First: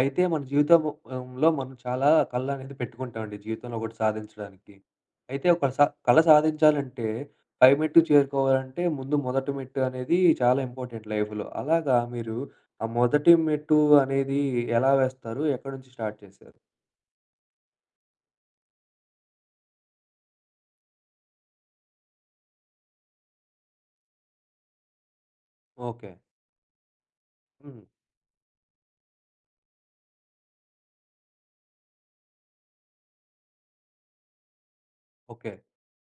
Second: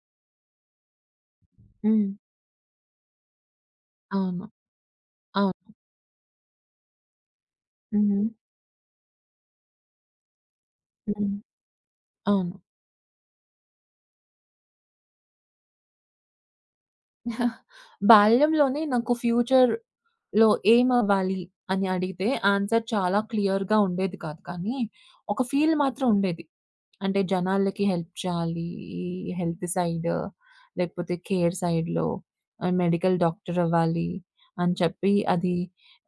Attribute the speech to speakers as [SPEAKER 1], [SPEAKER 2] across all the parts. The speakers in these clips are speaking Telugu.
[SPEAKER 1] అయితే మన జీవితము అంలో మనం చాలా
[SPEAKER 2] హ్మ్.
[SPEAKER 1] కళ్ళనేది పెట్టుకుంటామండి జీవితంలో ఒకటి
[SPEAKER 2] అవును.
[SPEAKER 1] సాధించడానికి. అయితే ఒక
[SPEAKER 2] అవును.
[SPEAKER 1] స కళ సాధించాలంటే పై మెట్టు
[SPEAKER 2] హ్మ్.
[SPEAKER 1] చేరుకోవాలంటే ముందు మొదటి మెట్టు అనేది చాలా ఇంపార్టెంట్
[SPEAKER 2] హ్మ్.
[SPEAKER 1] లైఫ్‌లో. అలాగా మీరు
[SPEAKER 2] అవును.
[SPEAKER 1] ఆ మొదటి మెట్టు అనేది ఎలా వేస్తారు? ఎక్కడి నుంచి స్టార్ట్ చేశారు?
[SPEAKER 2] బాల్యంలోనే నాకు ఫ్యూచర్ లో ఏమవ్వాలి అని అడిగితే ఆన్సర్ చాలా క్లియర్‌గా ఉండేది కాదు. కానీ ఒక ఫీల్ మాత్రం
[SPEAKER 1] ఓకే.
[SPEAKER 2] ఉండేది. అంటే జనాలకి
[SPEAKER 1] హ్మ్.
[SPEAKER 2] హెల్ప్ చేయాలి. ఈ హెల్త్ సైడ్ లేకపోతే కేర్ సైడ్‌లో మెడికల్ డాక్టర్ అవ్వాలి అని చెప్పి
[SPEAKER 1] ఓకే.
[SPEAKER 2] అది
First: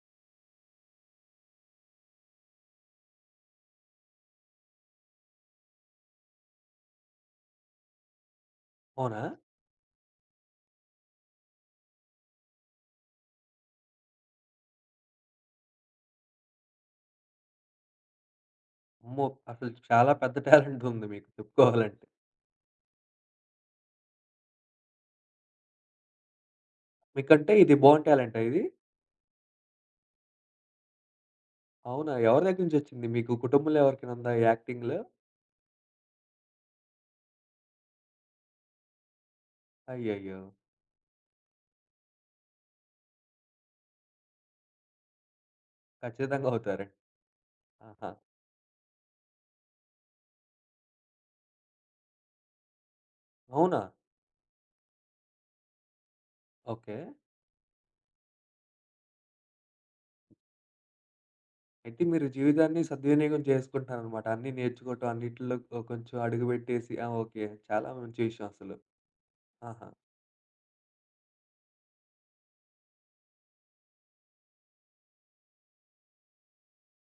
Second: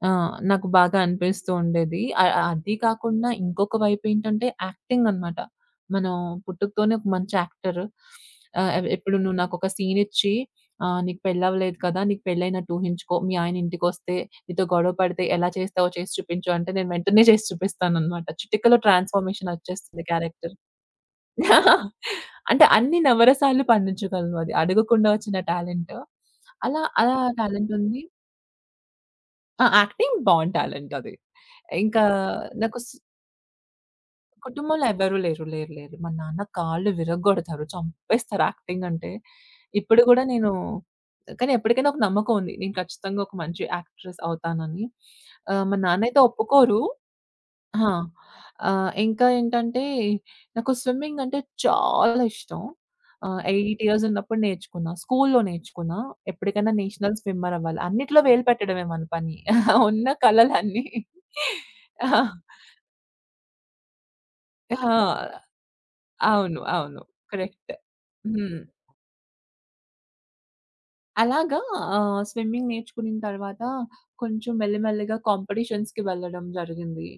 [SPEAKER 2] నాకు బాగా అనిపిస్తూ ఉండేది. అది కాకుండా ఇంకొక వైపు ఏంటంటే యాక్టింగ్ అనమాట. మనం పుట్టుకతోనే ఒక మంచి యాక్టర్. ఎప్పుడు
[SPEAKER 1] అవునా?
[SPEAKER 2] నువ్వు నాకొక సీన్ ఇచ్చి ఆ! "నీకు పెళ్లవ్వలేదు కదా! నీకు పెళ్లయినట్టు ఊహించుకో. మీ ఆయన ఇంటికొస్తే నీతో గొడవ పడితే ఎలా చేస్తావో చేసి చూపించు" అంటే నేను వెంటనే చేసి చూపిస్తాననమాట. చిటికలో
[SPEAKER 1] అమ్మో! అసలు
[SPEAKER 2] ట్రాన్స్‌ఫర్మేషనొచ్చేస్తుంది
[SPEAKER 1] చాలా పెద్ద
[SPEAKER 2] క్యారెక్టర్.
[SPEAKER 1] టాలెంట్ ఉంది మీకు చెప్పుకోవాలంటే.
[SPEAKER 2] అంటే అన్ని నవరసాలు పండించగలను అది. అడగకుండా వచ్చిన టాలెంట్. అలా అలా
[SPEAKER 1] మీకంటే ఇది
[SPEAKER 2] టాలెంటుంది.
[SPEAKER 1] బోర్న్ టాలెంటా ఇది?
[SPEAKER 2] ఆ! యాక్టింగ్ బావుంటాలెంటది. ఇంకా
[SPEAKER 1] అవునా? ఎవరి దగ్గర
[SPEAKER 2] నాకు స్
[SPEAKER 1] నుంచొచ్చింది? మీకు కుటుంబంలో ఎవరికైనా ఉందా ఈ
[SPEAKER 2] కుటుంబంలో
[SPEAKER 1] యాక్టింగ్‌లో?
[SPEAKER 2] ఎవ్వరు లేరు. లేరు. లేరు. మా నాన్న కాళ్ళు విరగ్గొడతారు. చంపేస్తారు యాక్టింగ్ అంటే. ఇప్పుడు గూడా
[SPEAKER 1] అయ్యయ్యో!
[SPEAKER 2] నేను కానీ ఎప్పటికైనా ఒక నమ్మకం ఉంది. నేను ఖచ్చితంగా ఒక మంచి యాక్ట్రెస్ అవుతానని. మా నాన్నయితే
[SPEAKER 1] ఖచ్చితంగా
[SPEAKER 2] ఒప్పుకోరు.
[SPEAKER 1] అవుతారు.
[SPEAKER 2] ఆ!
[SPEAKER 1] ఆహా!
[SPEAKER 2] ఇంకా ఏంటంటే నాకు స్విమ్మింగ్ అంటే చాలా ఇష్టం.
[SPEAKER 1] అవునా?
[SPEAKER 2] 8 ఇయర్స్ ఉన్నప్పుడు నేర్చుకున్నా. స్కూల్‌లో నేర్చుకున్నా. ఎప్పటికైనా
[SPEAKER 1] ఓకే.
[SPEAKER 2] నేషనల్ స్విమ్మర్ అవ్వాలి. అన్నిట్లో వేలు పెట్టడమే మన పని. ఉన్న కలలన్నీ.
[SPEAKER 1] అయితే
[SPEAKER 2] ఆ!
[SPEAKER 1] మీరు జీవితాన్ని సద్వినియోగం చేసుకుంటున్నారనమాట. అన్నీ నేర్చుకోవటం,
[SPEAKER 2] ఆ!
[SPEAKER 1] అన్నిటిలో ఓ కొంచెం
[SPEAKER 2] అవును.
[SPEAKER 1] అడుగుబెట్టేసి
[SPEAKER 2] అవును.
[SPEAKER 1] ఆ! ఓకే.
[SPEAKER 2] కరెక్ట్.
[SPEAKER 1] చాలా మంచి విషయం
[SPEAKER 2] హ్మ్.
[SPEAKER 1] అసలు. ఆహా!
[SPEAKER 2] అలాగా స్విమ్మింగ్ నేర్చుకున్న తర్వాత కొంచెం మెల్లిమెల్లిగా కాంపిటీషన్స్‌కి వెళ్ళడం జరిగింది.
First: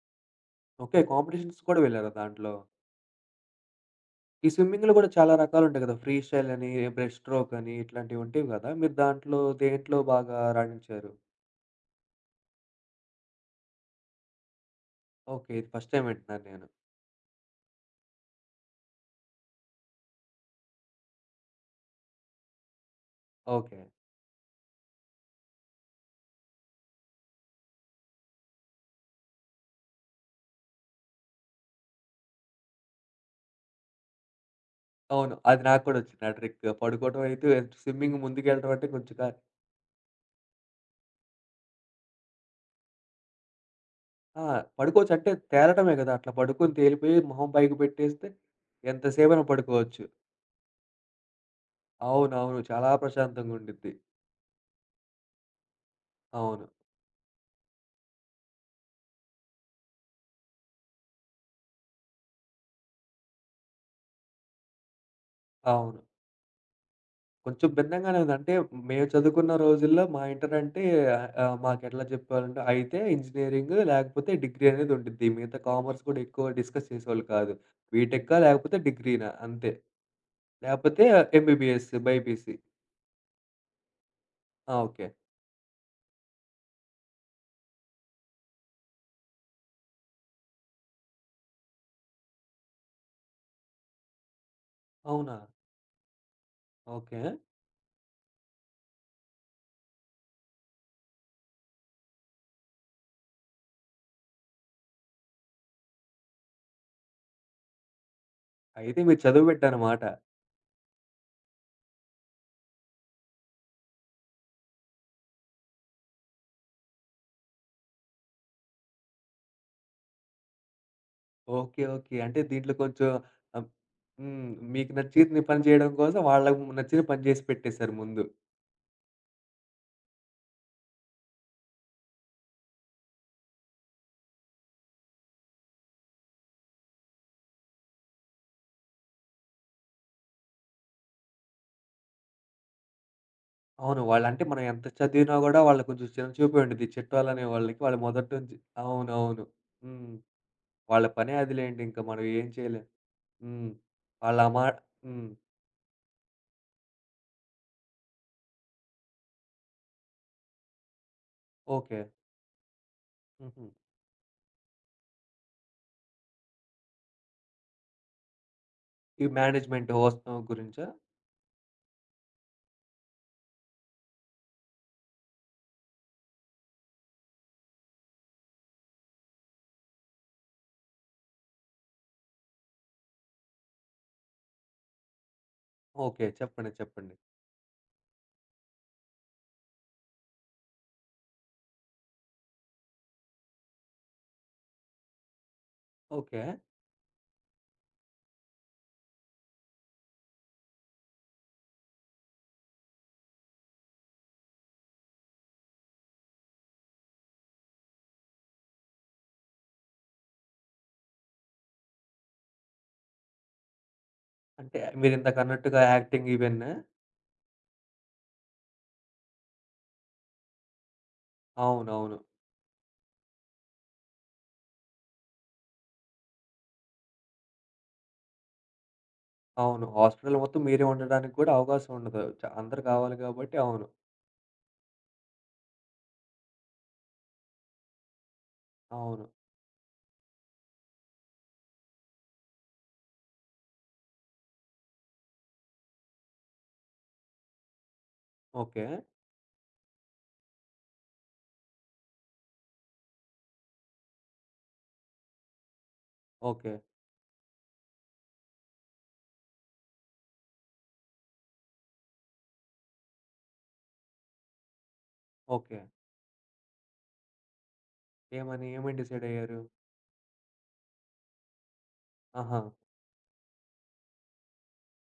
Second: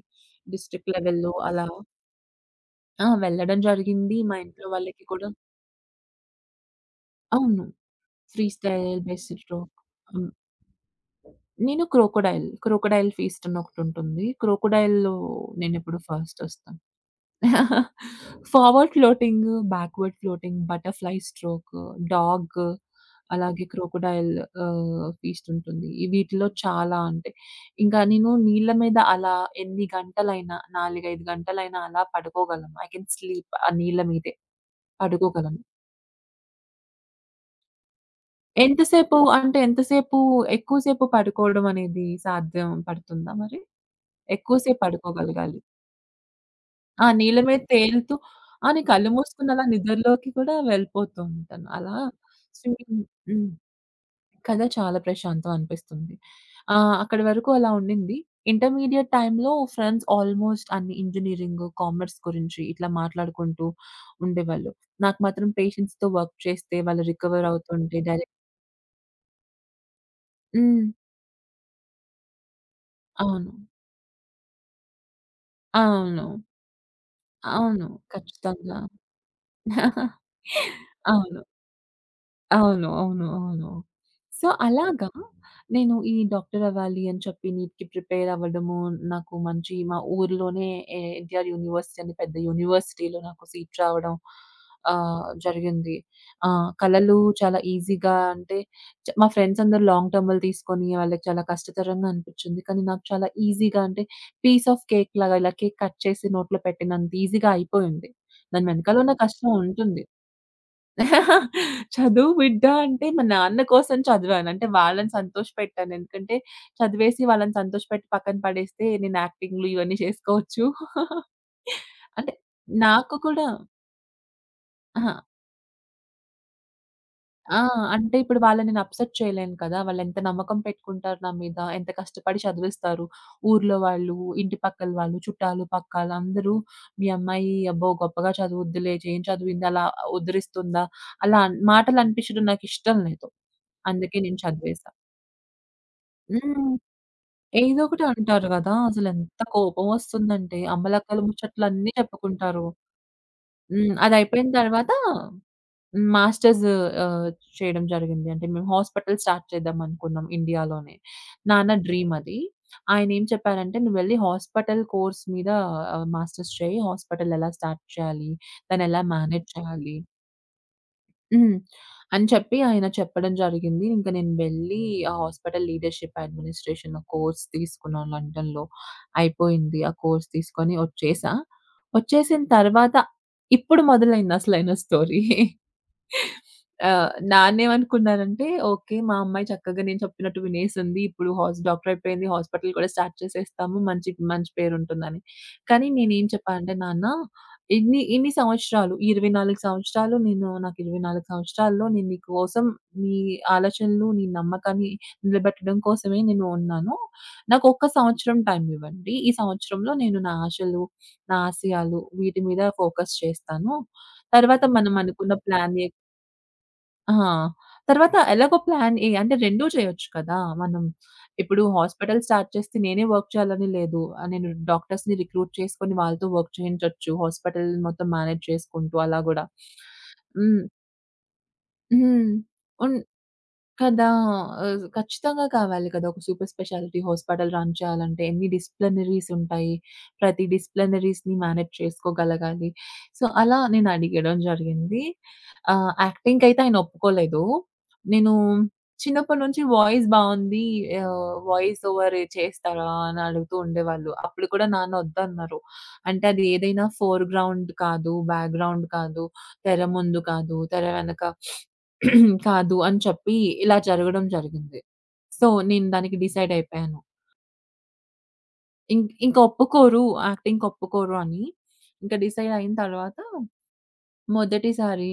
[SPEAKER 2] District
[SPEAKER 1] okay.
[SPEAKER 2] లెవెల్‌లో
[SPEAKER 1] కాంపిటీషన్స్
[SPEAKER 2] అలా.
[SPEAKER 1] కూడా వెళ్లారా దాంట్లో?
[SPEAKER 2] ఆ! వెళ్ళడం జరిగింది. మా
[SPEAKER 1] ఈ
[SPEAKER 2] ఇంట్లో
[SPEAKER 1] స్విమ్మింగ్‌లో
[SPEAKER 2] వాళ్ళకి
[SPEAKER 1] కూడా
[SPEAKER 2] కూడా
[SPEAKER 1] చాలా రకాలుంటాయి కదా! ఫ్రీ స్టైల్ అని, బ్రెస్ట్ స్ట్రోక్
[SPEAKER 2] అవును.
[SPEAKER 1] అని ఇట్లాంటివి
[SPEAKER 2] ఫ్రీ
[SPEAKER 1] ఉంటాయి కదా!
[SPEAKER 2] స్టైల్,
[SPEAKER 1] మీరు దాంట్లో
[SPEAKER 2] బేసిక్ స్ట్రోక్.
[SPEAKER 1] దేంట్లో
[SPEAKER 2] హ్మ్.
[SPEAKER 1] బాగా రాణించారు?
[SPEAKER 2] నేను క్రోకోడైల్, క్రోకోడైల్ ఫీస్ట్ అని ఒకటుంటుంది. క్రోకోడైల్‌లో
[SPEAKER 1] ఓకే. ఇది ఫస్ట్
[SPEAKER 2] నేనెప్పుడు
[SPEAKER 1] టైమ్
[SPEAKER 2] ఫస్ట్
[SPEAKER 1] వింటున్నాను నేను.
[SPEAKER 2] వస్తాను. Forward floating, backward floating, butterfly stroke, dog, అలాగే
[SPEAKER 1] ఓకే.
[SPEAKER 2] క్రోకోడైల్ ఫీస్ట్ ఉంటుంది. ఈ వీటిలో చాలా అంటే ఇంకా నేను నీళ్ళ మీద అలా ఎన్ని గంటలైనా 4, 5 గంటలైనా అలా పడుకోగలను. ఐ కెన్ స్లీప్ ఆ నీళ్ళ మీదే
[SPEAKER 1] అవును.
[SPEAKER 2] పడుకోగలను.
[SPEAKER 1] అది నాకు కూడా వచ్చింది ఆ ట్రిక్. పడుకోవడం అయితే స్విమ్మింగ్ ముందుకెళ్ళడం అంటే కొంచెం
[SPEAKER 2] ఎంతసేపు అంటే ఎంతసేపు ఎక్కువ సేపు పడుకోవడం అనేది సాధ్యం పడుతుందా మరి?
[SPEAKER 1] ఆ!
[SPEAKER 2] ఎక్కువ సేపు
[SPEAKER 1] పడుకోవచ్చు. అంటే
[SPEAKER 2] పడుకోగలగాలి.
[SPEAKER 1] తేలటమే గదా! అట్లా పడుకొని
[SPEAKER 2] ఆ!
[SPEAKER 1] తేలిపోయి
[SPEAKER 2] నీళ్ళ
[SPEAKER 1] మొహం
[SPEAKER 2] మీద
[SPEAKER 1] పైకి
[SPEAKER 2] తేలుతూ
[SPEAKER 1] పెట్టేస్తే
[SPEAKER 2] ఆ! నేను కళ్ళు
[SPEAKER 1] ఎంతసేపైనా
[SPEAKER 2] మూసుకుని అలా
[SPEAKER 1] పడుకోవచ్చు.
[SPEAKER 2] నిద్రలోకి కూడా వెళ్ళిపోతూ ఉంటాను. అలా
[SPEAKER 1] అవునవును. చాలా
[SPEAKER 2] స్విమ్మింగ్. హ్మ్.
[SPEAKER 1] ప్రశాంతంగుండిద్ది.
[SPEAKER 2] కదా! చాలా ప్రశాంతం అనిపిస్తుంది.
[SPEAKER 1] అవును.
[SPEAKER 2] అక్కడి వరకు అలా ఉండింది. ఇంటర్మీడియేట్ టైమ్‌లో ఫ్రెండ్స్ ఆల్మోస్ట్ అన్ని ఇంజినీరింగ్, కామర్స్ గురించి ఇట్లా మాట్లాడుకుంటూ ఉండేవాళ్ళు. నాకు మాత్రం
[SPEAKER 1] అవును.
[SPEAKER 2] పేషెంట్స్‌తో వర్క్ చేస్తే వాళ్ళు రికవర్
[SPEAKER 1] కొంచెం
[SPEAKER 2] అవుతుంటే
[SPEAKER 1] భిన్నంగానే ఉంది.
[SPEAKER 2] డైరెక్ట్.
[SPEAKER 1] అంటే మేము చదువుకున్న రోజుల్లో మా ఇంటర్ అంటే
[SPEAKER 2] హ్మ్.
[SPEAKER 1] ఆహ్, ఆహ్, మాకెట్లా చెప్పేవాళ్ళంటే అయితే
[SPEAKER 2] అవును.
[SPEAKER 1] ఇంజినీరింగ్ లేకపోతే డిగ్రీ అనేది ఉండిద్ది. మిగతా కామర్స్ కూడా
[SPEAKER 2] అవును.
[SPEAKER 1] ఎక్కువ డిస్కస్ చేసేవాళ్ళు కాదు.
[SPEAKER 2] అవును.
[SPEAKER 1] బీటెక్కా లేకపోతే
[SPEAKER 2] ఖచ్చితంగా.
[SPEAKER 1] డిగ్రీనా అంతే. లేకపోతే
[SPEAKER 2] అవును.
[SPEAKER 1] MBBS, BiPC.
[SPEAKER 2] అవును. అవును. అవును. సో,
[SPEAKER 1] ఆ! ఓకే.
[SPEAKER 2] అలాగా నేను ఈ డాక్టర్ అవ్వాలి అని చెప్పి నీట్‌కి ప్రిపేర్ అవ్వడము, నాకు మంచి మా ఊర్లోనే ఎన్‌టిఆర్ యూనివర్సిటీ అని పెద్ద యూనివర్సిటీలో నాకు సీట్ రావడం
[SPEAKER 1] అవునా?
[SPEAKER 2] జరిగింది. కళలు
[SPEAKER 1] ఓకే.
[SPEAKER 2] చాలా ఈజీగా అంటే మా ఫ్రెండ్స్ అందరూ లాంగ్ టర్మ్‌లు తీసుకొని వాళ్ళకి చాలా కష్టతరంగా అనిపించింది. కానీ నాకు చాలా ఈజీగా అంటే పీస్ ఆఫ్ కేక్ లాగా ఇలా కేక్ కట్ చేసి నోట్లో పెట్టినంత ఈజీగా అయిపోయింది. దాని వెనకాల
[SPEAKER 1] అయితే
[SPEAKER 2] ఉన్న
[SPEAKER 1] మీరు చదువు
[SPEAKER 2] కష్టం
[SPEAKER 1] బిడ్డ అన్నమాట.
[SPEAKER 2] ఉంటుంది. చదువు బిడ్డ అంటే మా నాన్న కోసం చదివాను. అంటే వాళ్ళని సంతోషపెట్టాను. ఎందుకంటే చదివేసి వాళ్ళని సంతోషపెట్టి పక్కన పడేస్తే నేను యాక్టింగ్‌లు ఇవన్నీ చేసుకోవచ్చు.
[SPEAKER 1] ఓకే. ఓకే.
[SPEAKER 2] అంటే
[SPEAKER 1] అంటే దీంట్లో కొంచెం
[SPEAKER 2] నాకు కూడా
[SPEAKER 1] ఆహ్, హ్మ్. మీకు
[SPEAKER 2] అహా!
[SPEAKER 1] నచ్చింది పని చేయడం కోసం వాళ్ళకి నచ్చిన పని చేసి
[SPEAKER 2] ఆ!
[SPEAKER 1] పెట్టేసారు
[SPEAKER 2] అంటే
[SPEAKER 1] ముందు.
[SPEAKER 2] ఇప్పుడు వాళ్ళని నేను అప్‌సెట్ చేయలేను కదా! వాళ్ళెంత నమ్మకం పెట్టుకుంటారు నా మీద. ఎంత కష్టపడి చదివిస్తారు. ఊర్లో వాళ్ళు, ఇంటి పక్కల వాళ్ళు, చుట్టాలు, పక్కాలు అందరూ మీ అమ్మాయి అబ్బో! గొప్పగా చదువుద్దిలే, ఏం చదివింది అలా ఉద్ధరిస్తుందా? అలా మాటలు అనిపించడం నాకిష్టం లేదు.
[SPEAKER 1] అవును.
[SPEAKER 2] అందుకే నేను
[SPEAKER 1] వాళ్ళంటే మనం ఎంత
[SPEAKER 2] చదివేశా.
[SPEAKER 1] చదివినా గూడా వాళ్ళకి కొంచెం చిన్నచూపే
[SPEAKER 2] హ్మ్.
[SPEAKER 1] ఉండిద్ది. చిట్టాలనే వాళ్ళకి.
[SPEAKER 2] ఏదో
[SPEAKER 1] వాళ్ళు
[SPEAKER 2] ఒకటి
[SPEAKER 1] మొదటి
[SPEAKER 2] అంటారు
[SPEAKER 1] నుంచి
[SPEAKER 2] కదా! అసలెంత
[SPEAKER 1] అవునవును. హ్మ్.
[SPEAKER 2] కోపమొస్తుందంటే
[SPEAKER 1] వాళ్ళ
[SPEAKER 2] అమ్మలక్కల
[SPEAKER 1] పనే అదిలెండి.
[SPEAKER 2] ముచ్చట్లన్నీ
[SPEAKER 1] ఇంకా మనం ఏం
[SPEAKER 2] చెప్పుకుంటారు.
[SPEAKER 1] చేయలేం. హ్మ్.
[SPEAKER 2] హ్మ్.
[SPEAKER 1] వాళ్ళ
[SPEAKER 2] అదయిపోయిన
[SPEAKER 1] అమా
[SPEAKER 2] తర్వాత
[SPEAKER 1] హ్మ్.
[SPEAKER 2] హ్మ్. మాస్టర్స్ ఆహ్, చేయడం జరిగింది. అంటే మేము హాస్పిటల్ స్టార్ట్ చేద్దాం అనుకున్నాం ఇండియాలోనే. నాన్న
[SPEAKER 1] ఓకే.
[SPEAKER 2] డ్రీమ్ అది. ఆయనేం
[SPEAKER 1] హుహు.
[SPEAKER 2] చెప్పారంటే, "నువ్వెళ్లి హాస్పిటల్ కోర్స్ మీద మాస్టర్స్ చేయి. హాస్పిటల్ ఎలా స్టార్ట్ చేయాలి? దాన్నెలా
[SPEAKER 1] ఈ
[SPEAKER 2] మేనేజ్
[SPEAKER 1] మేనేజ్‌మెంట్
[SPEAKER 2] చేయాలి?"
[SPEAKER 1] హోస్టం గురించా?
[SPEAKER 2] హ్మ్. అని చెప్పి ఆయన చెప్పడం జరిగింది. ఇంక నేను వెళ్ళి ఆ హాస్పిటల్ లీడర్‌షిప్ అడ్మినిస్ట్రేషన్ కోర్స్ తీసుకున్నాను లండన్‌లో. అయిపోయింది. ఆ కోర్స్ తీసుకొని వచ్చేసా. వచ్చేసిన తర్వాత ఇప్పుడు మొదలైంది అసలైన స్టోరీ.
[SPEAKER 1] ఓకే. చెప్పండి. చెప్పండి.
[SPEAKER 2] నానేమనుకున్నానంటే, ఓకే. మా అమ్మాయి చక్కగా నేను చెప్పినట్టు వినేసింది. ఇప్పుడు డాక్టర్ అయిపోయింది. హాస్పిటల్ కూడా స్టార్ట్ చేసేస్తాము. మంచి మంచి పేరుంటుందని. కానీ నేనేం
[SPEAKER 1] ఓకే.
[SPEAKER 2] చెప్పానంటే, నాన్న, ఇన్ని ఇన్ని సంవత్సరాలు 24 సంవత్సరాలు నాకు 24 సంవత్సరాల్లో నేను నీ కోసం, నీ ఆలోచనలు, నీ నమ్మకాన్ని నిలబెట్టడం కోసమే నేను ఉన్నాను. నాకు ఒక్క సంవత్సరం టైం ఇవ్వండి. ఈ సంవత్సరంలో నేను నా ఆశలు, నా ఆశయాలు వీటి మీద ఫోకస్ చేస్తాను. తర్వాత
[SPEAKER 1] అంటే
[SPEAKER 2] మనం అనుకున్న ప్లాన్.
[SPEAKER 1] మీరిందాకన్నట్టుగా యాక్టింగ్ ఇవన్నా?
[SPEAKER 2] ఆ! తర్వాత ఎలాగో ప్లాన్ ఏ అంటే 2 చేయొచ్చు కదా! మనం ఇప్పుడు
[SPEAKER 1] అవునవును.
[SPEAKER 2] హాస్పిటల్ స్టార్ట్ చేస్తే నేనే వర్క్ చేయాలని లేదు. నేను డాక్టర్స్‌ని రిక్రూట్ చేసుకొని వాళ్ళతో వర్క్ చేయించొచ్చు. హాస్పిటల్ మొత్తం మేనేజ్ చేసుకుంటూ అలా గూడా.
[SPEAKER 1] అవును. హాస్పిటల్ మొత్తం
[SPEAKER 2] హ్మ్.
[SPEAKER 1] మీరే ఉండడానికి కూడా అవకాశం ఉండదు.
[SPEAKER 2] హ్మ్.
[SPEAKER 1] అందరూ
[SPEAKER 2] ఉన్
[SPEAKER 1] కావాలి కాబట్టి అవును.
[SPEAKER 2] కదా! ఖచ్చితంగా కావాలి కదా! ఒక సూపర్ స్పెషాలిటీ హాస్పిటల్ రన్ చేయాలంటే ఎన్ని
[SPEAKER 1] అవును.
[SPEAKER 2] డిసిప్లినరీస్ ఉంటాయి. ప్రతి డిసిప్లినరీస్‌ని మేనేజ్ చేసుకోగలగాలి. సో, అలా నేను అడిగడం జరిగింది. యాక్టింగ్‌కైతే ఆయన ఒప్పుకోలేదు. నేను
[SPEAKER 1] ఓకే.
[SPEAKER 2] చిన్నప్పటి నుంచి వాయిస్ బావుంది. వాయిస్ ఓవర్ చేస్తారా? అని అడుగుతూ ఉండేవాళ్ళు. అప్పుడు కూడా నాన్న వద్దన్నారు. అంటే అది
[SPEAKER 1] ఓకే.
[SPEAKER 2] ఏదైనా ఫోర్‌గ్రౌండ్ కాదు, బ్యాక్‌గ్రౌండ్ కాదు, తెర ముందు కాదు, తెర వెనక కాదు అని చెప్పి ఇలా జరగడం జరిగింది. So,
[SPEAKER 1] okay.
[SPEAKER 2] నేను దానికి డిసైడ్ అయిపోయాను.
[SPEAKER 1] ఏమని ఏమని
[SPEAKER 2] ఇం
[SPEAKER 1] డిసైడ్
[SPEAKER 2] ఇంక
[SPEAKER 1] అయ్యారు?
[SPEAKER 2] ఒప్పుకోరు, యాక్టింగ్‌కి ఒప్పుకోరు అని. ఇంకా డిసైడ్
[SPEAKER 1] ఆహా!
[SPEAKER 2] అయిన తర్వాత మొదటిసారి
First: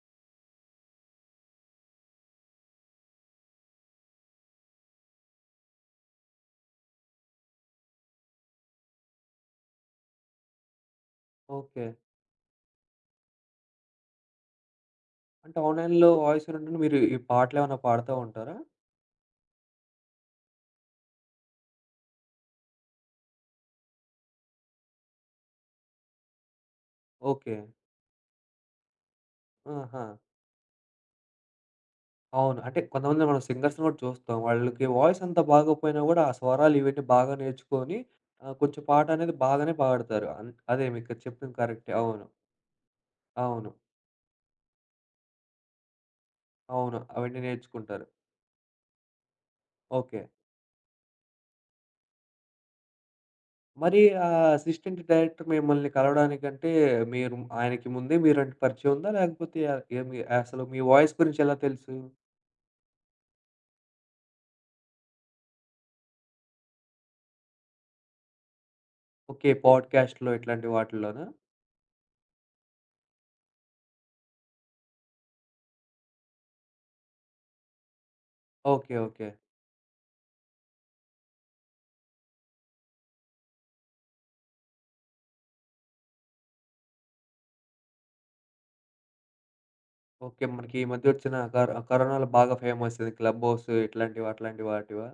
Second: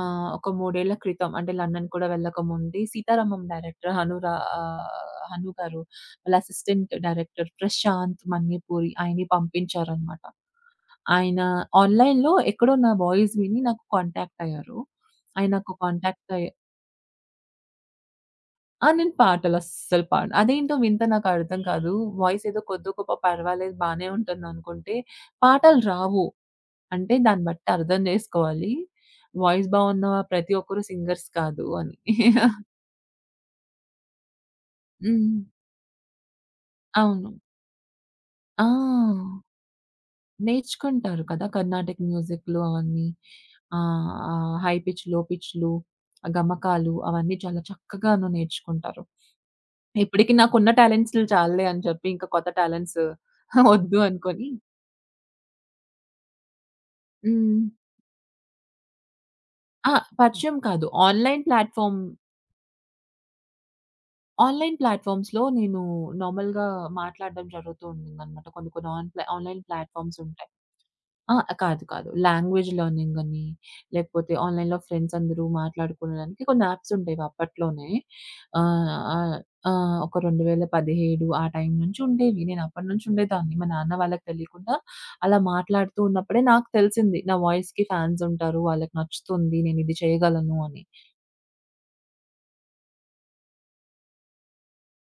[SPEAKER 2] ఒక 3 ఏళ్ల క్రితం అంటే లండన్ కూడా వెళ్ళకముందే 'సీతారామం' డైరెక్టర్ ఆహ్, హను గారు, వాళ్ళ అసిస్టెంట్ డైరెక్టర్ ప్రశాంత్ మన్యపూరి ఆయన్ని పంపించారనమాట. ఆయన
[SPEAKER 1] ఓకే.
[SPEAKER 2] ఆన్‌లైన్‌లో ఎక్కడో నా వాయిస్ విని నాకు కాంటాక్ట్ అయ్యారు. ఆయన
[SPEAKER 1] అంటే
[SPEAKER 2] నాకు
[SPEAKER 1] ఆన్‌లైన్‌లో
[SPEAKER 2] కాంటాక్ట్
[SPEAKER 1] వాయిస్
[SPEAKER 2] అయ్యి
[SPEAKER 1] నుండి మీరు ఈ పాటలేమన్నా పాడుతా ఉంటారా?
[SPEAKER 2] ఆ! నేను పాటలస్సలు పాడను. అదేంటో వింత నాకర్థం కాదు. వాయిస్ ఏదో కొద్దో గొప్పో పర్వాలేదు బానే ఉంటుందనుకుంటే, పాటలు రావు. అంటే దాన్ని
[SPEAKER 1] ఓకే.
[SPEAKER 2] బట్టి అర్థం జేసుకోవాలి. వాయిస్
[SPEAKER 1] ఆహా!
[SPEAKER 2] బావున్న ప్రతి ఒక్కరు సింగర్స్ కాదు అని.
[SPEAKER 1] అవును. అంటే కొంతమంది మనం సింగర్స్‌ని కూడా చూస్తాం. వాళ్ళకి వాయిస్ అంత
[SPEAKER 2] హ్మ్.
[SPEAKER 1] బాగోపోయినా కూడా ఆ స్వరాలు ఇవన్నీ
[SPEAKER 2] అవును.
[SPEAKER 1] బాగా నేర్చుకొని కొంచెం పాట అనేది
[SPEAKER 2] ఆ!
[SPEAKER 1] బాగానే పాడతారు. అదే మీకు
[SPEAKER 2] నేర్చుకుంటారు కదా!
[SPEAKER 1] చెప్పింది కరెక్టే.
[SPEAKER 2] కర్ణాటిక్
[SPEAKER 1] అవును.
[SPEAKER 2] మ్యూజిక్‌లు అవన్నీ.
[SPEAKER 1] అవును.
[SPEAKER 2] ఆహ్, ఆహ్, హై పిచ్, లో పిచ్‌లు, గమకాలు
[SPEAKER 1] అవును.
[SPEAKER 2] అవన్నీ
[SPEAKER 1] అవన్నీ
[SPEAKER 2] చాలా
[SPEAKER 1] నేర్చుకుంటారు.
[SPEAKER 2] చక్కగాను నేర్చుకుంటారు.
[SPEAKER 1] ఓకే.
[SPEAKER 2] ఇప్పటికి నాకున్న టాలెంట్స్‌లు చాలులే అని చెప్పి ఇంకా కొత్త టాలెంట్స్
[SPEAKER 1] మరి
[SPEAKER 2] వద్దు
[SPEAKER 1] ఆ
[SPEAKER 2] అనుకోని.
[SPEAKER 1] అసిస్టెంట్ డైరెక్టర్ మిమ్మల్ని కలవడానికంటే మీరు
[SPEAKER 2] హ్మ్.
[SPEAKER 1] ఆయనకి ముందే మీరంటే పరిచయం ఉందా? లేకపోతే
[SPEAKER 2] ఆ! హ్మ్.
[SPEAKER 1] ఏమి
[SPEAKER 2] పరిచయం
[SPEAKER 1] అసలు మీ
[SPEAKER 2] కాదు.
[SPEAKER 1] వాయిస్ గురించి ఎలా తెలుసు?
[SPEAKER 2] ఆన్‌లైన్ ప్లాట్‌ఫార్మ్స్‌లో నేను నార్మల్‌గా మాట్లాడడం జరుగుతూ ఉండిందనమాట. కొన్ని కొన్ని
[SPEAKER 1] ఓకే.
[SPEAKER 2] ఆన్‌లైన్ ప్లాట్‌ఫార్మ్స్
[SPEAKER 1] పాడ్‌కాస్ట్‌లో
[SPEAKER 2] ఉంటాయి.
[SPEAKER 1] ఇట్లాంటి వాటిల్లోనా?
[SPEAKER 2] ఆ! కాదు కాదు. లాంగ్వేజ్ లెర్నింగ్ అని, లేకపోతే ఆన్‌లైన్‌లో ఫ్రెండ్స్ అందరూ మాట్లాడుకోవడానికి కొన్ని యాప్స్ ఉండేవి అప్పట్లోనే. ఆహ్,
[SPEAKER 1] ఓకే. ఓకే.
[SPEAKER 2] ఆహ్, ఆహ్, ఒక 2017 ఆ టైం నుంచి ఉండేవి. నేను అప్పటి నుంచి ఉండేదాన్ని. మా నాన్న వాళ్ళకి తెలియకుండా అలా మాట్లాడుతూ ఉన్నప్పుడే నాకు తెలిసింది. నా వాయిస్‌కి ఫ్యాన్స్ ఉంటారు. వాళ్ళకి నచ్చుతుంది. నేను ఇది
[SPEAKER 1] ఓకే.
[SPEAKER 2] చేయగలను
[SPEAKER 1] మనకి
[SPEAKER 2] అని.
[SPEAKER 1] ఈ మధ్య వచ్చిన కరోనాలో బాగా ఫేమస్ ఇది క్లబ్ హౌస్ ఇట్లాంటివి అట్లాంటి వాటివా?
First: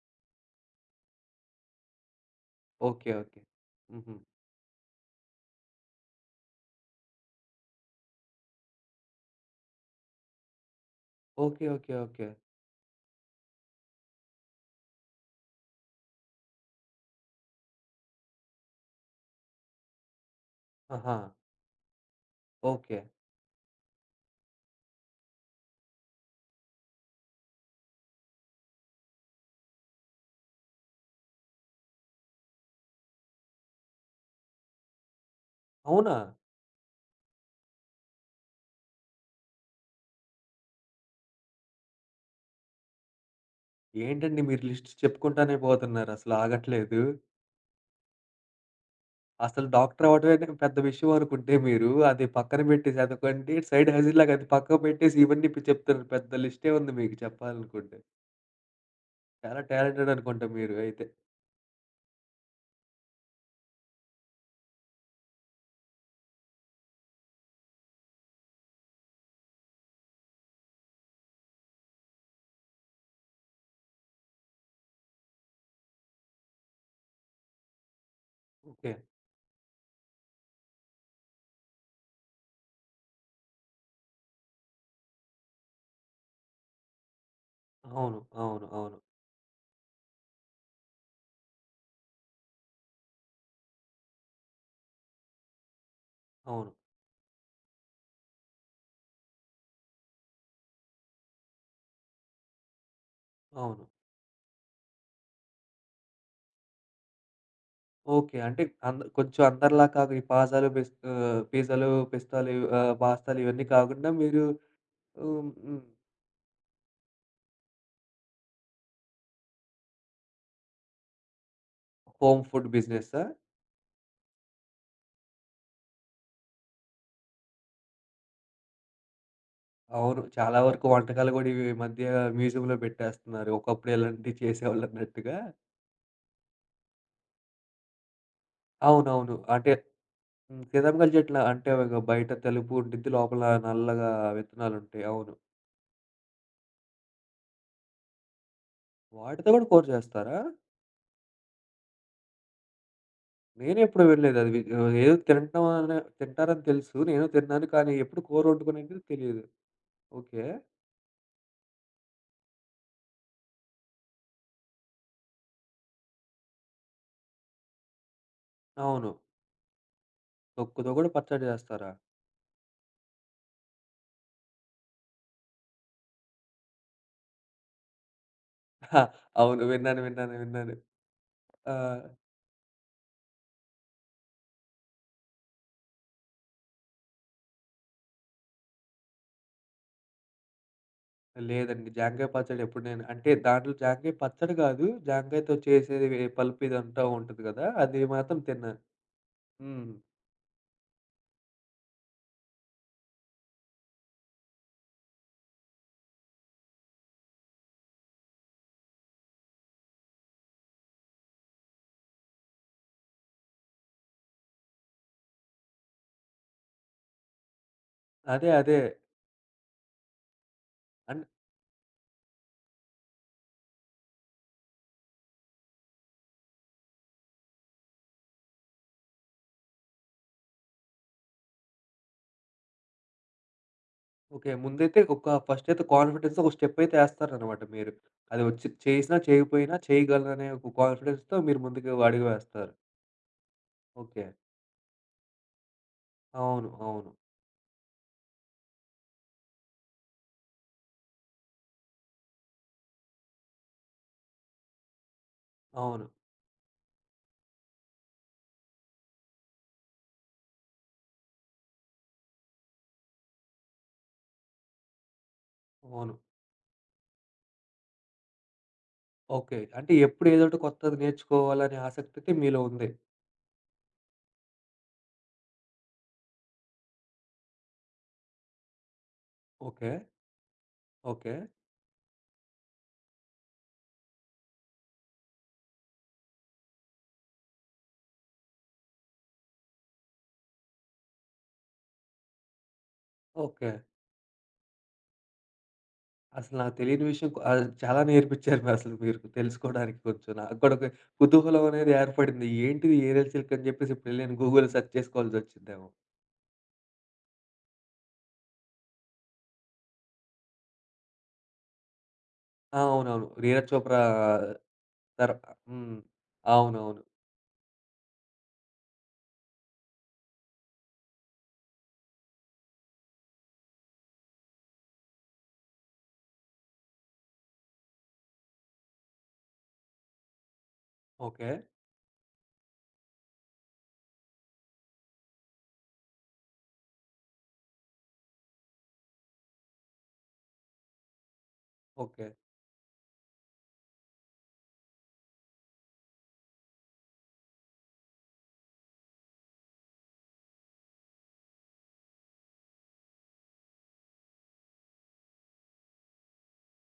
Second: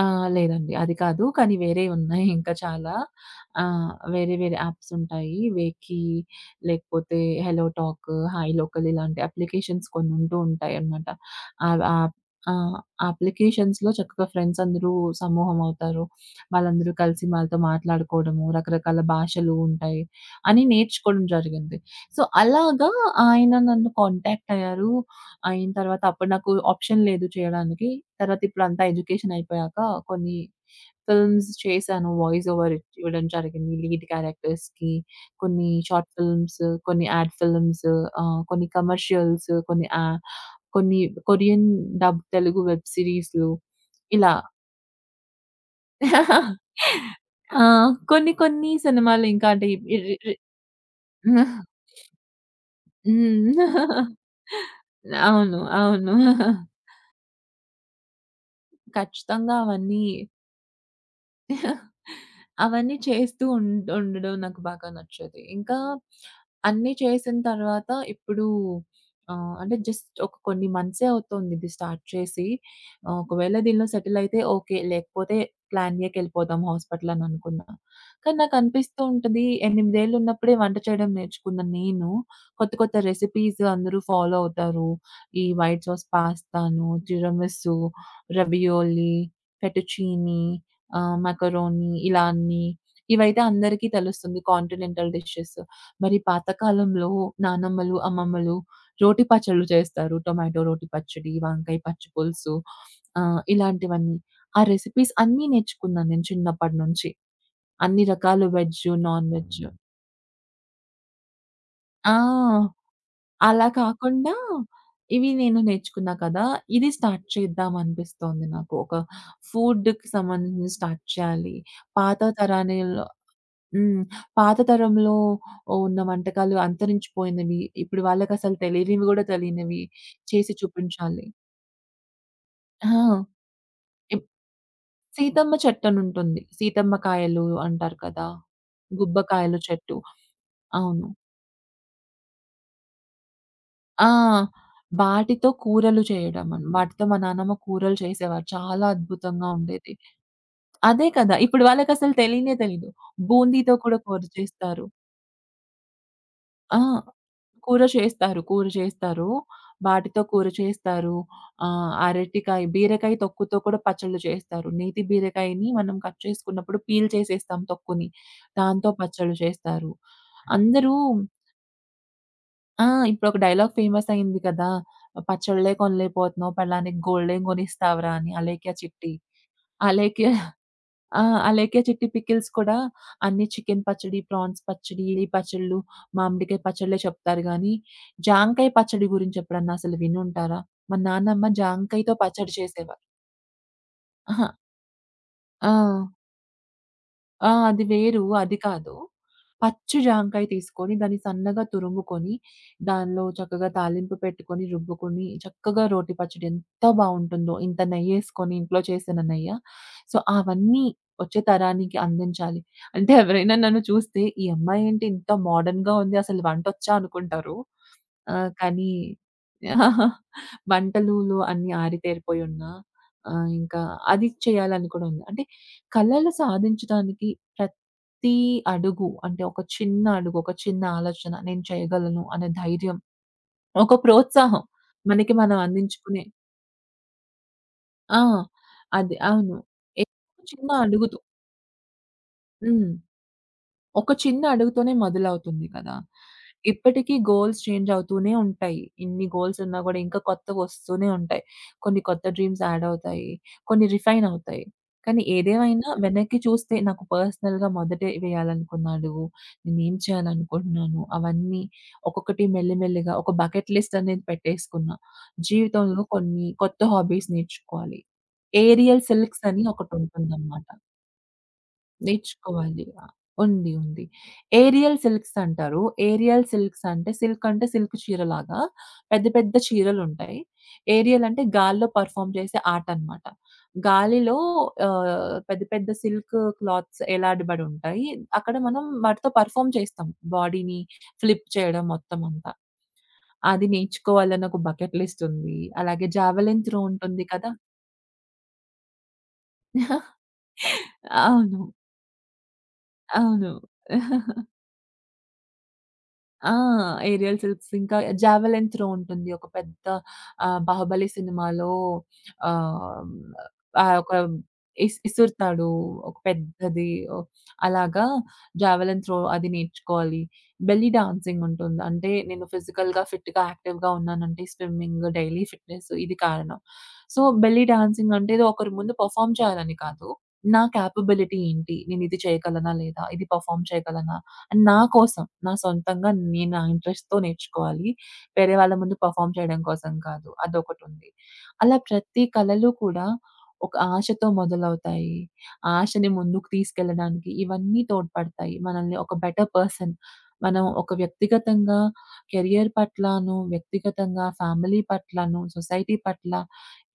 [SPEAKER 2] ఆ! లేదండి. అది కాదు. కానీ వేరేవున్నాయి ఇంకా చాలా.
[SPEAKER 1] ఓకే. ఓకే. హుహు.
[SPEAKER 2] వేరే వేరే యాప్స్ ఉంటాయి. వేకీ లేకపోతే హెలో టాక్, హాయ్ లోకల్ ఇలాంటి అప్లికేషన్స్ కొన్ని ఉంటూ ఉంటాయన్నమాట.
[SPEAKER 1] ఓకే.
[SPEAKER 2] ఆహ్,
[SPEAKER 1] ఓకే.
[SPEAKER 2] ఆహ్,
[SPEAKER 1] ఓకే.
[SPEAKER 2] ఆ! అప్లికేషన్స్‌లో చక్కగా ఫ్రెండ్స్ అందరూ సమూహం అవుతారు. వాళ్ళందరూ కలిసి వాళ్ళతో మాట్లాడుకోవడము, రకరకాల భాషలు ఉంటాయి అని
[SPEAKER 1] ఆహా!
[SPEAKER 2] నేర్చుకోవడం జరిగింది. సో, అలాగా
[SPEAKER 1] ఓకే.
[SPEAKER 2] ఆయన నన్ను కాంటాక్ట్ అయ్యారు. అయిన తర్వాత అప్పుడు నాకు ఆప్షన్ లేదు చేయడానికి. తర్వాత ఇప్పుడంతా ఎడ్యుకేషన్ అయిపోయాక కొన్ని ఫిల్మ్స్ చేశాను. వాయిస్ ఓవర్ ఇవ్వడం జరిగింది. లీడ్ క్యారెక్టర్స్‌కి. కొన్ని షార్ట్
[SPEAKER 1] అవునా?
[SPEAKER 2] ఫిల్మ్స్, కొన్ని యాడ్ ఫిల్మ్స్, కొన్ని కమర్షియల్స్, కొన్ని కొన్ని కొరియన్ డబ్ తెలుగు వెబ్ సీరీస్‌లు ఇలా.
[SPEAKER 1] ఏంటండి మీరు లిస్ట్ చెప్పుకుంటానే పోతున్నారు అసలు ఆగట్లేదు.
[SPEAKER 2] ఆ! కొన్ని కొన్ని సినిమాలు ఇంకా
[SPEAKER 1] అసలు
[SPEAKER 2] అంటే ఇ
[SPEAKER 1] డాక్టర్
[SPEAKER 2] రి రి
[SPEAKER 1] అవ్వడమే పెద్ద విషయం
[SPEAKER 2] హ్మ్.
[SPEAKER 1] అనుకుంటే మీరు, అది పక్కన పెట్టేసి అదొకంటి సైడ్ హజిల్‌లాగా అది పక్కకు పెట్టేసి ఇవన్నీ
[SPEAKER 2] అవును.
[SPEAKER 1] ఇప్పుడు చెప్తున్నారు.
[SPEAKER 2] అవును.
[SPEAKER 1] పెద్ద లిస్టే ఉంది మీకు చెప్పాలనుకుంటే.
[SPEAKER 2] ఖచ్చితంగా
[SPEAKER 1] చాలా
[SPEAKER 2] అవన్నీ,
[SPEAKER 1] టాలెంటెడ్ అనుకుంటా మీరు అయితే.
[SPEAKER 2] అవన్నీ చేస్తూ ఉండడం నాకు బాగా నచ్చేది. ఇంకా అన్నీ చేసిన తర్వాత ఇప్పుడు అంటే జస్ట్ ఒక కొన్ని మంత్సే అవుతుంది ఇది స్టార్ట్ చేసి. ఒకవేళ దీనిలో సెటిల్ అయితే ఓకే. లేకపోతే ప్లాన్ ఏకెళ్ళిపోదాం హాస్పిటల్ అని అనుకున్నా. కానీ
[SPEAKER 1] ఓకే.
[SPEAKER 2] నాకనిపిస్తూ ఉంటది 8 ఉన్నప్పుడే వంట చేయడం నేర్చుకున్న నేను కొత్త కొత్త రెసిపీస్ అందరూ ఫాలో అవుతారు. ఈ వైట్ సాస్ పాస్తాను, టిరమిస్సు,
[SPEAKER 1] అవును. అవును. అవును.
[SPEAKER 2] రవియోలీ, ఫెటుచీనీ, మకరోనీ ఇలా అన్నీ. ఇవైతే అందరికీ తెలుస్తుంది కాంటినెంటల్ డిషెస్. మరి
[SPEAKER 1] అవును.
[SPEAKER 2] పాతకాలంలో నానమ్మలు, అమ్మమ్మలు రోటి పచ్చళ్ళు చేస్తారు. టొమాటో రోటి పచ్చడి, వంకాయ పచ్చి పులుసు,
[SPEAKER 1] అవును.
[SPEAKER 2] ఇలాంటివన్నీ. ఆ రెసిపీస్ అన్నీ నేర్చుకున్నాను నేను చిన్నప్పటి నుంచి. అన్ని
[SPEAKER 1] ఓకే.
[SPEAKER 2] రకాలు
[SPEAKER 1] అంటే
[SPEAKER 2] వెజ్, నాన్
[SPEAKER 1] కొంచెం
[SPEAKER 2] వెజ్. హ్మ్.
[SPEAKER 1] అందరిలా కాక ఈ పాజాలు, పిజ్జాలు, పిస్తాలు
[SPEAKER 2] ఆ!
[SPEAKER 1] పాస్తాలు ఇవన్నీ
[SPEAKER 2] అలా
[SPEAKER 1] కాకుండా
[SPEAKER 2] కాకుండా
[SPEAKER 1] మీరు
[SPEAKER 2] ఇవి
[SPEAKER 1] హ్మ్.
[SPEAKER 2] నేను
[SPEAKER 1] హ్మ్.
[SPEAKER 2] నేర్చుకున్నా కదా! ఇది స్టార్ట్ చేద్దాం అనిపిస్తోంది నాకు. ఒక ఫుడ్‌కి సంబంధించింది స్టార్ట్ చేయాలి. పాత
[SPEAKER 1] హోమ్ ఫుడ్
[SPEAKER 2] తరానిల్
[SPEAKER 1] బిజినెసా?
[SPEAKER 2] హ్మ్. పాత తరంలో ఉన్న వంటకాలు అంతరించిపోయినవి. ఇప్పుడు వాళ్ళకసలు తెలియనివి
[SPEAKER 1] అవును.
[SPEAKER 2] చేసి
[SPEAKER 1] చాలా వరకు
[SPEAKER 2] చూపించాలి.
[SPEAKER 1] వంటకాలు గూడా ఇవి ఈ మధ్య మ్యూజియంలో
[SPEAKER 2] ఆ!
[SPEAKER 1] పెట్టేస్తున్నారు. ఒకప్పుడు
[SPEAKER 2] ఇప్
[SPEAKER 1] ఇలాంటివి చేసేవాళ్ళన్నట్టుగా.
[SPEAKER 2] సీతమ్మ చెట్టనుంటుంది. సీతమ్మ కాయలు అంటారు కదా!
[SPEAKER 1] అవునవును.
[SPEAKER 2] గుబ్బకాయలు
[SPEAKER 1] అంటే
[SPEAKER 2] చెట్టు.
[SPEAKER 1] హ్మ్.
[SPEAKER 2] అవును.
[SPEAKER 1] సీతాఫలాలు చెట్ల అంటే ఒక బయట తెలుపు ఉండిద్ది. లోపల నల్లగా
[SPEAKER 2] ఆ!
[SPEAKER 1] విత్తనాలుంటాయి. అవును.
[SPEAKER 2] వాటితో కూరలు చేయడం. వాటితో మా నానమ్మ కూరలు చేసేవారు. చాలా
[SPEAKER 1] వాటితో
[SPEAKER 2] అద్భుతంగా
[SPEAKER 1] కూడా కూర
[SPEAKER 2] ఉండేది.
[SPEAKER 1] చేస్తారా?
[SPEAKER 2] అదే కదా! ఇప్పుడు వాళ్ళకసలు తెలియనే తెలీదు. బూందీతో కూడా
[SPEAKER 1] నేనెప్పుడు
[SPEAKER 2] కూర
[SPEAKER 1] వినలేదు అది.
[SPEAKER 2] చేస్తారు.
[SPEAKER 1] ఏదో తింటాం అని తింటారని
[SPEAKER 2] ఆ!
[SPEAKER 1] తెలుసు. నేను తిన్నాను.
[SPEAKER 2] కూర
[SPEAKER 1] కానీ ఎప్పుడు
[SPEAKER 2] చేస్తారు.
[SPEAKER 1] కూర
[SPEAKER 2] కూర
[SPEAKER 1] వండుకునేది
[SPEAKER 2] చేస్తారు.
[SPEAKER 1] తెలీదు.
[SPEAKER 2] వాటితో
[SPEAKER 1] ఓకే.
[SPEAKER 2] కూర చేస్తారు. అరటికాయ, బీరకాయ తొక్కుతో కూడా పచ్చళ్ళు చేస్తారు. నేతి బీరకాయని మనం కట్ చేసుకున్నప్పుడు పీల్ చేసేస్తాం తొక్కుని. దాంతో
[SPEAKER 1] అవును.
[SPEAKER 2] పచ్చళ్ళు చేస్తారు.
[SPEAKER 1] తొక్కుతో
[SPEAKER 2] అందరూ
[SPEAKER 1] కూడా పచ్చడి చేస్తారా?
[SPEAKER 2] ఆ! ఇప్పుడొక డైలాగ్ ఫేమస్ అయింది కదా! "పచ్చళ్ళే కొనలేకపోతున్నావు పెళ్ళానికి గోల్డేం కొనిస్తావురా" అని అలేఖ్య
[SPEAKER 1] హా,
[SPEAKER 2] చిట్టి.
[SPEAKER 1] అవును. విన్నాను.
[SPEAKER 2] అలేఖ్య
[SPEAKER 1] విన్నాను. విన్నాను.
[SPEAKER 2] ఆ!
[SPEAKER 1] ఆ!
[SPEAKER 2] అలేకే చిట్టి పికిల్స్ కూడా అన్నీ చికెన్ పచ్చడి, ప్రాన్స్ పచ్చడి, ఈ పచ్చళ్ళు, మామిడికాయ పచ్చళ్ళే చెప్తారు గానీ, జాంకాయ పచ్చడి గురించి ఎప్పుడన్నా అసలు వినుంటారా? మా నాన్నమ్మ
[SPEAKER 1] లేదండి.
[SPEAKER 2] జాంకాయతో
[SPEAKER 1] జాంకాయ
[SPEAKER 2] పచ్చడి
[SPEAKER 1] పచ్చడి ఎప్పుడు
[SPEAKER 2] చేసేవారు.
[SPEAKER 1] నేను అంటే దాంట్లో జాంకాయ
[SPEAKER 2] అహా!
[SPEAKER 1] పచ్చడి కాదు. జాంకాయతో
[SPEAKER 2] ఆ!
[SPEAKER 1] చేసేది పల్పు ఇదంతా ఉంటది
[SPEAKER 2] ఆ!
[SPEAKER 1] కదా!
[SPEAKER 2] అది
[SPEAKER 1] అది
[SPEAKER 2] వేరు.
[SPEAKER 1] మాత్రం
[SPEAKER 2] అది
[SPEAKER 1] తిన్నాను.
[SPEAKER 2] కాదు.
[SPEAKER 1] హ్మ్.
[SPEAKER 2] పచ్చి జాంకాయ తీసుకొని దాన్ని సన్నగా తురుముకొని, దానిలో చక్కగా తాలింపు పెట్టుకొని, రుబ్బుకొని, చక్కగా రోటి పచ్చడి ఎంత బావుంటుందో! ఇంత నెయ్యేసుకొని ఇంట్లో చేసిన నెయ్య. సో, అవన్నీ వచ్చే తరానికి అందించాలి. అంటే ఎవరైనా నన్ను చూస్తే, "ఈ అమ్మాయేంటి ఇంత మోడర్న్‌గా ఉంది. అసలు వంటొచ్చా?" అనుకుంటారు.
[SPEAKER 1] అదే. అదే.
[SPEAKER 2] కానీ మంటలులో అన్నీ ఆరితేరిపోయి ఉన్నా, ఇంకా అది చేయాలని కూడా ఉంది. అంటే కలలు సాధించడానికి ప్రతి అడుగు అంటే ఒక చిన్న అడుగు, ఒక చిన్న ఆలోచన నేను చేయగలను అనే ధైర్యం, ఒక
[SPEAKER 1] ఓకే.
[SPEAKER 2] ప్రోత్సాహం
[SPEAKER 1] ముందైతే
[SPEAKER 2] మనకి
[SPEAKER 1] ఒక
[SPEAKER 2] మనం
[SPEAKER 1] ఫస్టయితే
[SPEAKER 2] అందించుకునే.
[SPEAKER 1] కాన్ఫిడెన్స్‌తో ఒక స్టెప్పయితే ఏస్తారనమాట మీరు.
[SPEAKER 2] ఆ!
[SPEAKER 1] అది వచ్చి
[SPEAKER 2] అది
[SPEAKER 1] చేసినా,
[SPEAKER 2] అవును.
[SPEAKER 1] చేయకపోయినా
[SPEAKER 2] ఏదో ఒక
[SPEAKER 1] చేయగలననే
[SPEAKER 2] చిన్న
[SPEAKER 1] ఒక
[SPEAKER 2] అడుగుతో.
[SPEAKER 1] కాన్ఫిడెన్స్‌తో మీరు ముందుకు అడుగు వేస్తారు.
[SPEAKER 2] హ్మ్. ఒక
[SPEAKER 1] ఓకే.
[SPEAKER 2] చిన్న అడుగుతోనే మొదలవుతుంది కదా!
[SPEAKER 1] అవును. అవును.
[SPEAKER 2] ఇప్పటికీ గోల్స్ చేంజ్ అవుతూనే ఉంటాయి. ఇన్ని గోల్స్ ఉన్నా గూడా ఇంకా కొత్తవొస్తూనే ఉంటాయి. కొన్ని కొత్త డ్రీమ్స్ యాడ్ అవుతాయి. కొన్ని రిఫైన్ అవుతాయి. కానీ ఏదేమైనా
[SPEAKER 1] అవును.
[SPEAKER 2] వెనక్కి చూస్తే నాకు పర్సనల్‌గా మొదట వేయాలనుకున్న అడుగు, నేనేం చేయాలనుకుంటున్నాను, అవన్నీ ఒక్కొక్కటి మెల్లిమెల్లిగా ఒక బకెట్ లిస్ట్ అనేది పెట్టేసుకున్నా. జీవితంలో
[SPEAKER 1] అవును.
[SPEAKER 2] కొన్ని కొత్త హాబీస్ నేర్చుకోవాలి. Aerial silks
[SPEAKER 1] okay.
[SPEAKER 2] అని
[SPEAKER 1] అంటే ఎప్పుడు ఏదోటి
[SPEAKER 2] ఒకటుంటుందన్నమాట.
[SPEAKER 1] కొత్తది నేర్చుకోవాలనే ఆసక్తయితే మీలో
[SPEAKER 2] నేర్చుకోవాలి.
[SPEAKER 1] ఉంది.
[SPEAKER 2] ఉంది. ఉంది. ఏరియల్ సిల్క్స్ అంటారు. ఏరియల్ సిల్క్స్ అంటే సిల్క్ అంటే సిల్క్ చీరలాగా పెద్ద పెద్ద
[SPEAKER 1] ఓకే.
[SPEAKER 2] చీరలుంటాయి. Aerial
[SPEAKER 1] okay.
[SPEAKER 2] అంటే గాలిలో పెర్ఫార్మ్ చేసే ఆర్ట్ అన్నమాట. గాలిలో పెద్ద పెద్ద సిల్క్ క్లాత్స్ ఎలాడబడి ఉంటాయి. అక్కడ మనం వాటితో పెర్ఫార్మ్ చేస్తాం. బాడీని ఫ్లిప్ చేయడం మొత్తం అంతా. అది
[SPEAKER 1] ఓకే.
[SPEAKER 2] నేర్చుకోవాలని ఒక బకెట్ లిస్ట్ ఉంది. అలాగే
[SPEAKER 1] అసలు
[SPEAKER 2] జావెలిన్
[SPEAKER 1] నాకు
[SPEAKER 2] త్రో
[SPEAKER 1] తెలియని
[SPEAKER 2] ఉంటుంది
[SPEAKER 1] విషయం
[SPEAKER 2] కదా!
[SPEAKER 1] చాలా నేర్పిచ్చారు అసలు మీరు తెలుసుకోవడానికి కొంచెం. నాకు కూడా ఒక కుతూహలం
[SPEAKER 2] అవును.
[SPEAKER 1] అనేది ఏర్పడింది. ఏంటిది ఏరియల్
[SPEAKER 2] అవును.
[SPEAKER 1] సిల్క్ అని చెప్పేసి ఇప్పుడెళ్ళి నేను గూగుల్‌లో సెర్చ్ చేసుకోవాల్సొచ్చిందేమో.
[SPEAKER 2] ఆ! ఏరియల్ సిల్క్స్ ఇంకా జావెలిన్ త్రో ఉంటుంది. ఒక పెద్ద 'బాహుబలి' సినిమాలో
[SPEAKER 1] ఆ!
[SPEAKER 2] ఆహ్,
[SPEAKER 1] అవునవును. 'నీరజ్
[SPEAKER 2] ఆహ్,
[SPEAKER 1] చోప్రా'
[SPEAKER 2] ఒక
[SPEAKER 1] తర్
[SPEAKER 2] ఇసురుతాడు.
[SPEAKER 1] హ్మ్.
[SPEAKER 2] ఒక పెద్దది
[SPEAKER 1] అవునవును.
[SPEAKER 2] ఓహ్, అలాగా జావెలిన్ త్రో అది నేర్చుకోవాలి. బెల్లీ డాన్సింగ్ ఉంటుంది. అంటే నేను ఫిజికల్‌గా ఫిట్‌గా, యాక్టివ్‌గా ఉన్నానంటే స్విమ్మింగ్, డైలీ ఫిట్‌నెస్ ఇది కారణం. సో, బెల్లీ డాన్సింగ్ అంటే ఇది ఒకరి ముందు పెర్ఫార్మ్ చేయాలని కాదు. నా కేపబిలిటీ
[SPEAKER 1] ఓకే.
[SPEAKER 2] ఏంటి? నేనిది చేయగలనా? లేదా? ఇది పెర్ఫార్మ్ చేయగలనా? నా కోసం, నా సొంతంగా నేను నా ఇంట్రెస్ట్‌తో నేర్చుకోవాలి. వేరే వాళ్ళ ముందు పెర్ఫార్మ్ చేయడం కోసం కాదు. అదొకటుంది. అలా ప్రతి
[SPEAKER 1] ఓకే.
[SPEAKER 2] కళలు కూడా ఒక ఆశతో మొదలవుతాయి. ఆ ఆశని ముందుకు తీసుకెళ్ళడానికి ఇవన్నీ తోడ్పడతాయి. మనల్ని ఒక బెటర్ పర్సన్, మనం ఒక వ్యక్తిగతంగా కెరియర్ పట్లను, వ్యక్తిగతంగా ఫ్యామిలీ పట్లను, సొసైటీ పట్ల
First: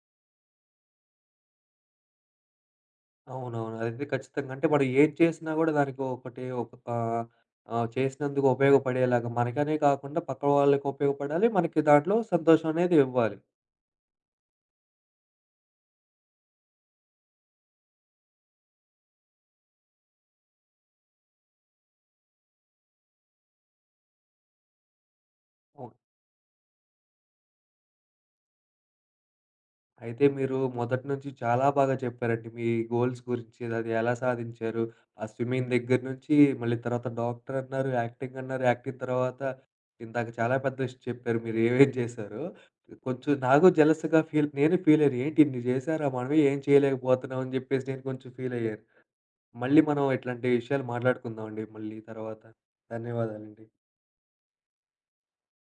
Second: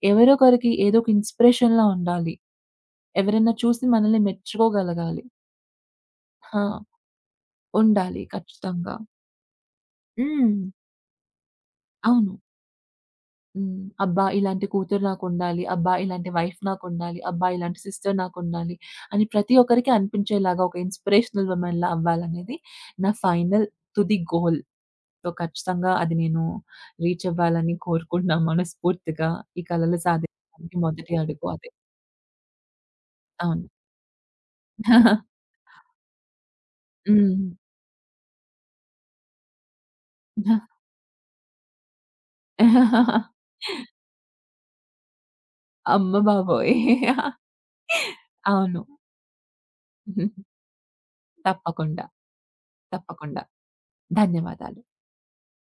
[SPEAKER 2] ఎవరో ఒకరికి ఏదో ఒక ఇన్‌స్పిరేషన్‌లా ఉండాలి. ఎవరైనా
[SPEAKER 1] అవునవును.
[SPEAKER 2] చూసి
[SPEAKER 1] అదైతే
[SPEAKER 2] మనల్ని
[SPEAKER 1] ఖచ్చితంగా. అంటే మనం ఏది
[SPEAKER 2] మెచ్చుకోగలగాలి.
[SPEAKER 1] చేసినా గూడా దానికి ఒకటి
[SPEAKER 2] ఆ!
[SPEAKER 1] ఒక ఆహ్, ఆహ్,
[SPEAKER 2] ఉండాలి
[SPEAKER 1] చేసినందుకు
[SPEAKER 2] ఖచ్చితంగా.
[SPEAKER 1] ఉపయోగపడేలాగా మనకనే కాకుండా పక్క
[SPEAKER 2] హ్మ్.
[SPEAKER 1] వాళ్ళకి ఉపయోగపడాలి. మనకి దాంట్లో
[SPEAKER 2] అవును.
[SPEAKER 1] సంతోషం అనేది ఇవ్వాలి.
[SPEAKER 2] హ్మ్. అబ్బా! ఇలాంటి కూతురు నాకుండాలి. అబ్బా! ఇలాంటి వైఫ్ నాకుండాలి. అబ్బా! ఇలాంటి సిస్టర్ నాకుండాలి. అని ప్రతి ఒక్కరికి అనిపించేలాగా ఒక ఇన్‌స్పిరేషనల్ వుమెన్‌లా అవ్వాలనేది నా ఫైనల్ తుది గోల్. సో,
[SPEAKER 1] ఓ
[SPEAKER 2] ఖచ్చితంగా అది నేను రీచ్ అవ్వాలని కోరుకుంటున్నాను మనస్ఫూర్తిగా. ఈ కలలు
[SPEAKER 1] అయితే మీరు
[SPEAKER 2] సాధించడానికి
[SPEAKER 1] మొదటి
[SPEAKER 2] మొదటి
[SPEAKER 1] నుంచి
[SPEAKER 2] అడుగు
[SPEAKER 1] చాలా
[SPEAKER 2] అదే.
[SPEAKER 1] బాగా చెప్పారండి. మీ గోల్స్ గురించి,
[SPEAKER 2] అవును.
[SPEAKER 1] అది ఎలా సాధించారు. ఆ స్విమ్మింగ్ దగ్గర నుంచి మళ్ళీ తర్వాత
[SPEAKER 2] హ్మ్.
[SPEAKER 1] డాక్టర్ అన్నారు, యాక్టింగ్ అన్నారు, యాక్టింగ్ తర్వాత ఇందాక చాలా పెద్ద లిస్ట్ చెప్పారు. మీరు ఏమేం చేశారో. కొంచెం నాకు జెలస్‌గా నేను ఫీల్ అయ్యాను. ఏంటి ఇన్ని చేశారా
[SPEAKER 2] అమ్మ
[SPEAKER 1] మనమే ఏం
[SPEAKER 2] బాబోయ్!
[SPEAKER 1] చేయలేకపోతున్నాం అని చెప్పేసి నేను కొంచెం ఫీల్
[SPEAKER 2] అవును.
[SPEAKER 1] అయ్యాను. మళ్ళీ మనం ఇట్లాంటి విషయాలు మాట్లాడుకుందామండి మళ్ళీ
[SPEAKER 2] తప్పకుండా.
[SPEAKER 1] తర్వాత.
[SPEAKER 2] తప్పకుండా.
[SPEAKER 1] ధన్యవాదాలండి.
[SPEAKER 2] ధన్యవాదాలు.